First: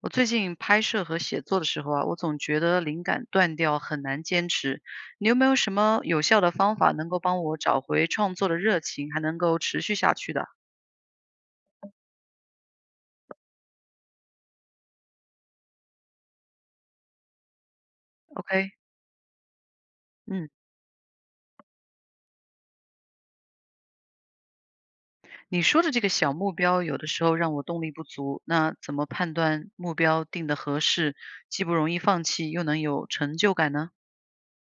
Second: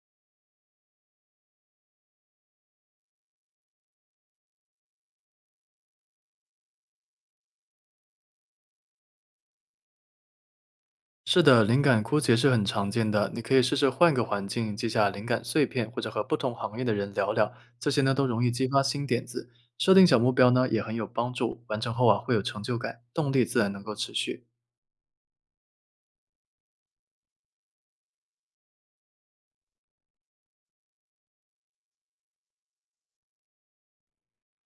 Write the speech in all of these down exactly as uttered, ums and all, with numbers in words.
我最近拍摄和写作的时候啊，我总觉得灵感断掉，很难坚持。你有没有什么有效的方法能够帮我找回创作的热情，还能够持续下去的是的，灵感枯竭是很常见的。你可以试试换个环境，记下灵感碎片，或者和不同行业的人聊聊，这些呢都容易激？OK。发新点子。设定小目嗯。标呢也很有帮助，完成后啊会有成就感，动力自然能够持续。你说的这个小目标，有的时候让我动力不足。那怎么判断目标定的合适，既不容易放弃，又能有成就感呢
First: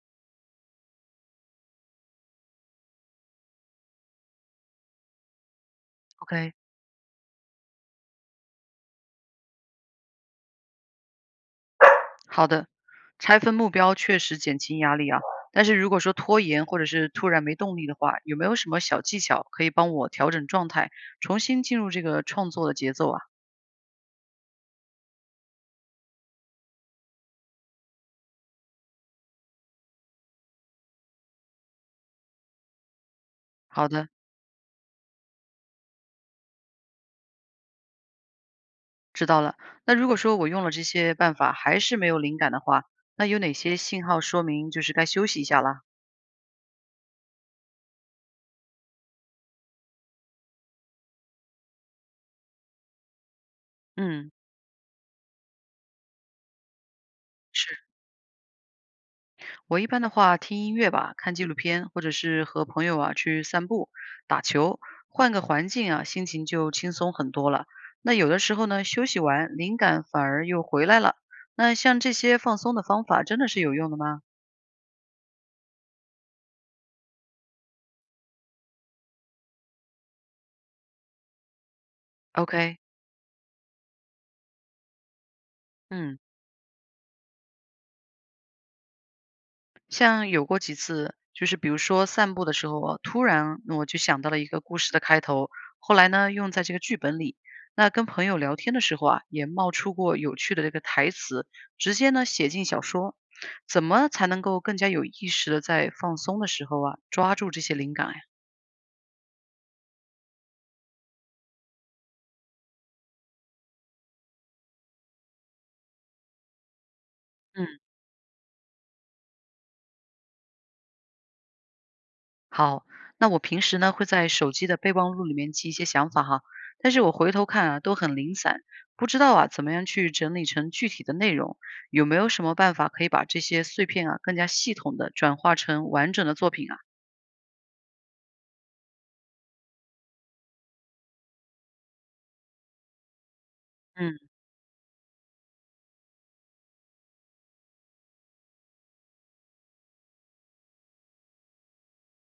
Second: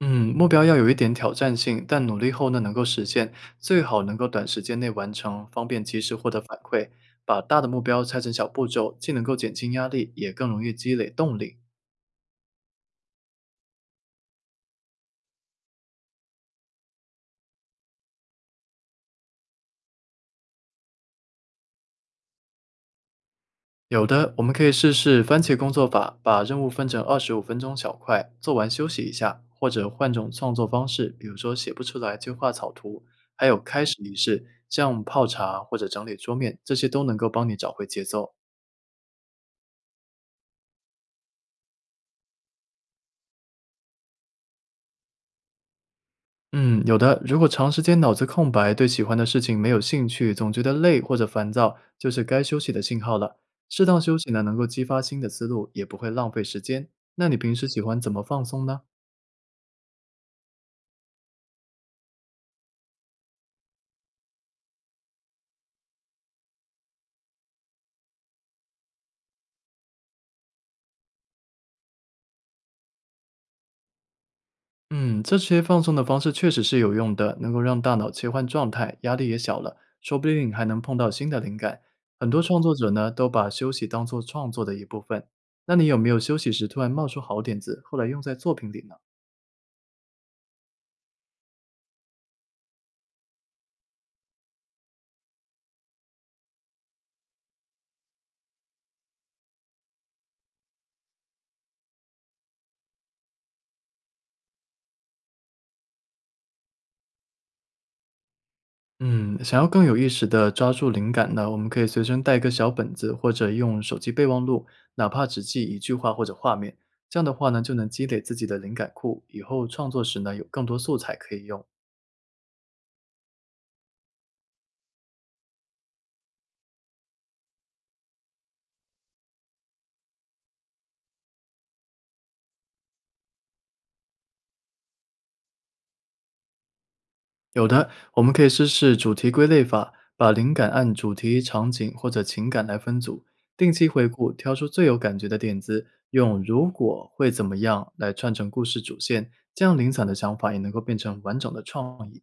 嗯，目标要有一点挑战性，但努力后呢能够实现，最好能够短时间内完成，方便及时获得？OK。反馈。把大的目标拆成小步骤，既能够减轻压力，也更容易积累动力。好的。拆分目标确实减轻压力啊。但是如果说拖延或者是突然没动力的话，有没有什么小技巧可以帮我调整状态，重新进入这个创作的节奏啊？有的，我们可以试试番茄工作法，把任务分成二十五分钟小块，做完休息一下，或者换种创作方式，比如说写不出来就画草图，还有开好始的，仪式，像泡茶或者整理桌面，这些都能够帮你找回节奏。知道了。那如果说我用了这些办法还是没有灵感的话，那有哪些信号说明就是该休息一下啦？嗯，有的，如果长时间脑子空白，对喜欢的事情没有兴趣，总觉得累或者烦躁，就是该休息的信号了。适当休息嗯。呢，能够激发新的思路，也不会浪费时间。那你平时喜是。欢怎么放松呢？我一般的话，听音乐吧，看纪录片，或者是和朋友啊去散步、打球，换个环境啊，心情就轻松很多了。那有的时候呢，休息完，灵感反而又回来了。那像这些放松的方法，真的是有用的吗嗯，这些放松的方式确实是有用的，能够让大脑切换状态，压力也小了，说不定还能碰到新的灵感。很多创作？OK。者呢，都把休息当做创作的一部分。那你有没有嗯。休息时突然冒出好点子，后来用在作品里呢？像有过几次，就是比如说散步的时候啊，突然我就想到了一个故事的开头，后来呢用在这个剧本里。那跟朋友聊天的时候啊，也冒出过有趣的这个台词，直接呢写进小说。怎么才能够更加有意识的在放松的时候啊，抓住这些灵感呀？嗯，想要更有意识的抓住灵感呢，我们可以随身带一个小本子，或者用手机备忘录，哪怕只记一句话或者画面，这样的话呢，嗯，就能积累自己的灵感库，以后创作时呢，有更多素材可以用。好。那我平时呢会在手机的备忘录里面记一些想法哈，但是我回头看啊都很零散，不知道啊怎么样去整理成具体的内容，有没有什么办法可以把这些碎片啊更加系统的转化成完整的作品啊？有的，我们可以试试主题归类法，把灵感按主题、场景或者情感来分组，定期回嗯顾，挑出最有感觉的点子，用“如果会怎么样”来串成故事主线，这样零散的想法也能够变成完整的创意。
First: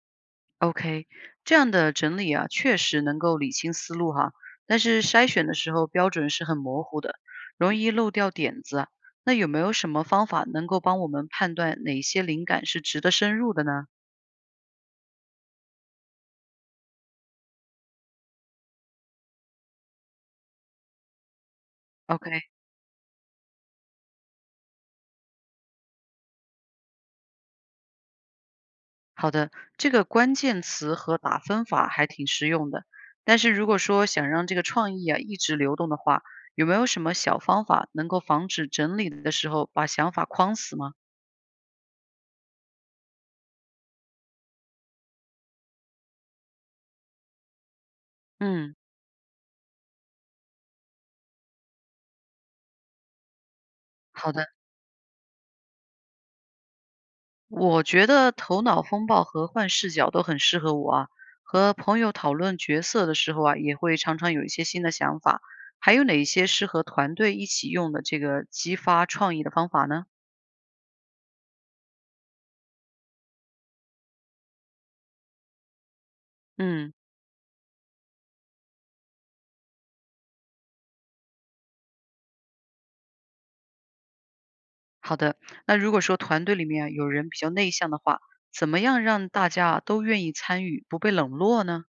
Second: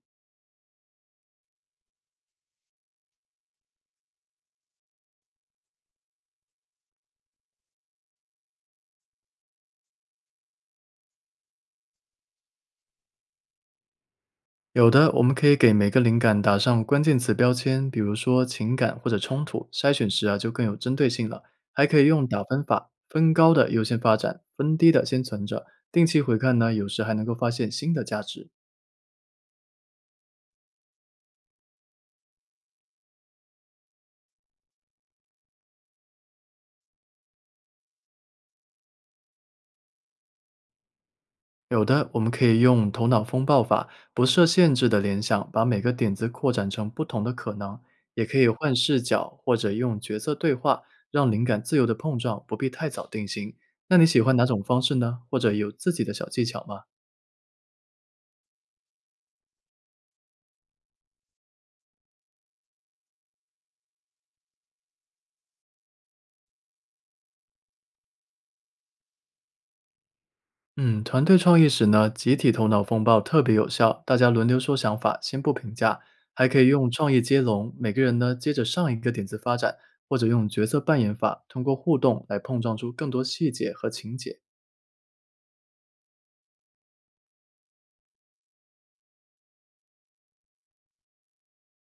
，OK。这样的整理啊确实能够理清思路哈，但是筛选的时候标准是很模糊的，容易漏掉点子啊。那有没有什么方法能够帮我们判断哪些灵感是值得深入的呢有的，我们可以给每个灵感打上关键词标签，比如说情感或者冲突，筛选时啊就更有针对性了。还可以用？OK。打分法，分高的优先发展，分低的先存着，定期回看呢，有时还能够发现新的价值。好的。这个关键词和打分法还挺实用的。但是如果说想让这个创意啊一直流动的话，有没有什么小方法能够防止整理的时候把想法框死吗？有的，我们可以用头脑风暴法，不设限制的联想，把每个点子扩展成不同的可能；也可以换嗯。视角，或者用角色对话，让灵感自由的碰撞，不必太早定型。那你喜好欢哪的。种方式呢？或者有自己的小技巧吗？我觉得头脑风暴和换视角都很适合我啊。和朋友讨论角色的时候啊，也会常常有一些新的想法。还有哪一些适合团队一起用的这个激发创意的方法呢？嗯，团队创意时呢，集体头脑风暴特别有效，大家轮流说想法，先不评价，还可以用嗯。创意接龙，每个人呢接着上一个点子发展，或者用角色扮演法，通过互动来碰撞出更多细节和情节。好的。那如果说团队里面有人比较内向的话，怎么样让大家都愿意参与，不被冷落呢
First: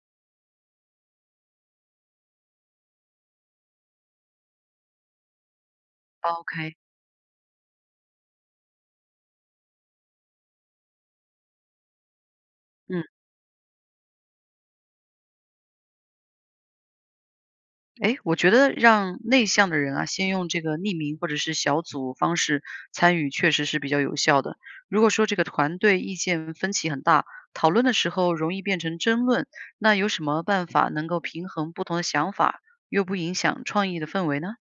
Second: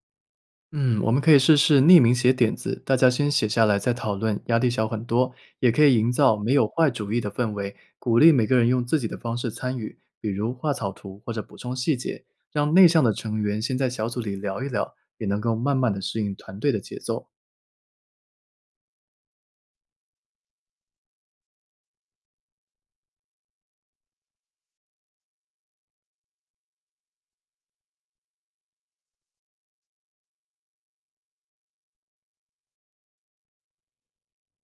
嗯，我们可以试试匿名写点子，大家先写下来再讨论，压力小很多。也可以营造没有？OK。坏主意的氛围，鼓励每个人用自己的方式参与，比如画草图或者补充细节，让内向嗯。的成员先在小组里聊一聊，也能够慢慢的适应团队的节奏。诶，我觉得让内向的人啊，先用这个匿名或者是小组方式参与，确实是比较有效的。如果说这个团队意见分歧很大，讨论的时候容易变成争论，那有什么办法能够平衡不同的想法，又不影响创意的氛围呢？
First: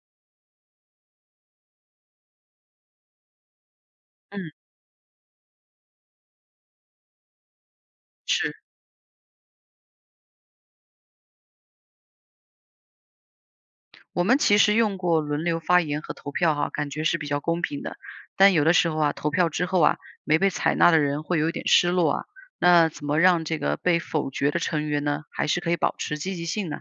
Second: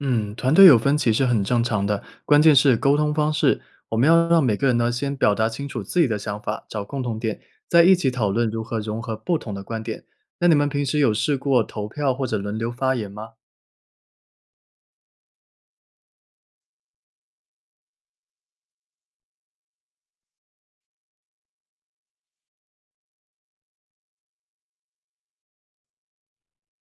嗯，团队有分歧是很正常的，关键是沟通方式。我们要让嗯。每个人呢先表达清楚自己的想法，找共同点，再一起讨论是。如何融合不同的观点。那你们平时有试过投票或者轮流发言吗？我们其实用过轮流发言和投票哈，感觉是比较公平的。但有的时候啊，投票之后啊，没被采纳的人会有一点失落啊。那怎么让这个被否决的成员呢，还是可以保持积极性呢？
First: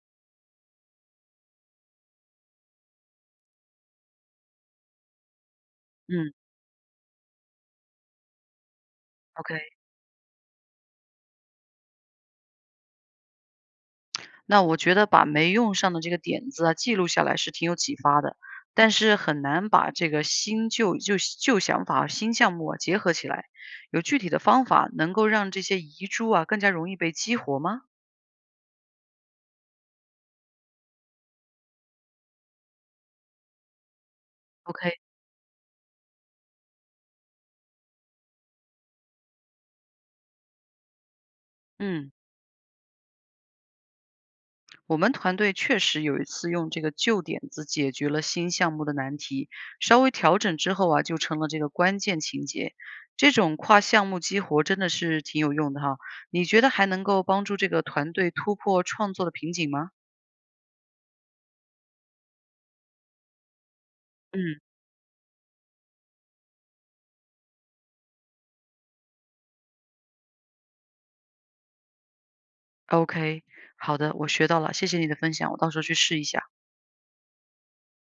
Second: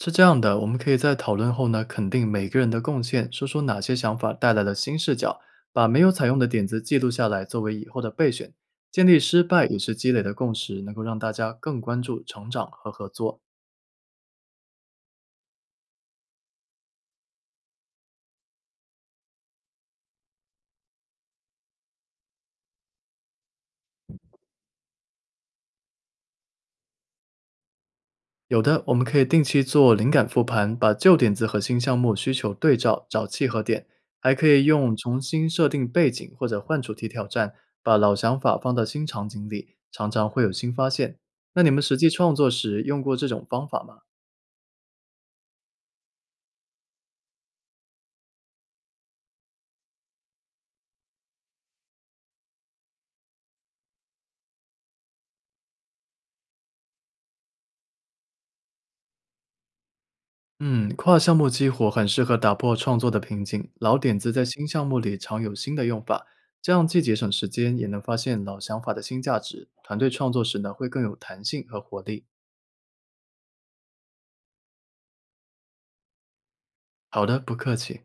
是这样的，我们可以在讨论后呢，肯定每个人的贡献，说说哪些想法带来了新视角，把没有采嗯用的点子记录下来，作为以后的备选。建立失败，OK。也是积累的共识，能够让大家更关注成长和合作。那我觉得把没用上的这个点子啊，记录下来是挺有启发的，但是很难把这个新旧旧旧想法、新项目啊结合起来。有具体的方法能够让这些遗珠啊更加容易被激活吗有的，我们可以定期做灵感复盘，把旧点子和新项目需求对照，找契合点。还可以用？OK。重新设定背景或者换主题挑战，把老想法放到新场景里，常常会有新发现。那你们实际嗯。创作时用过这种方法吗？我们团队确实有一次用这个旧点子解决了新项目的难题，稍微调整之后啊，就成了这个关键情节。这种跨项目激活真的是挺有用的哈。你觉得还能够帮助这个团队突破创作的瓶颈吗？嗯，跨项目激活很适合打破创作的瓶颈，老点子在嗯新项目里常有新的用法，这样既节省时间，也能发现老想法的新价值。团队创作时呢，会更有弹性和活力。，OK，好的，我学到了，谢谢你的分享，我到时候去试一下。好的，不客气。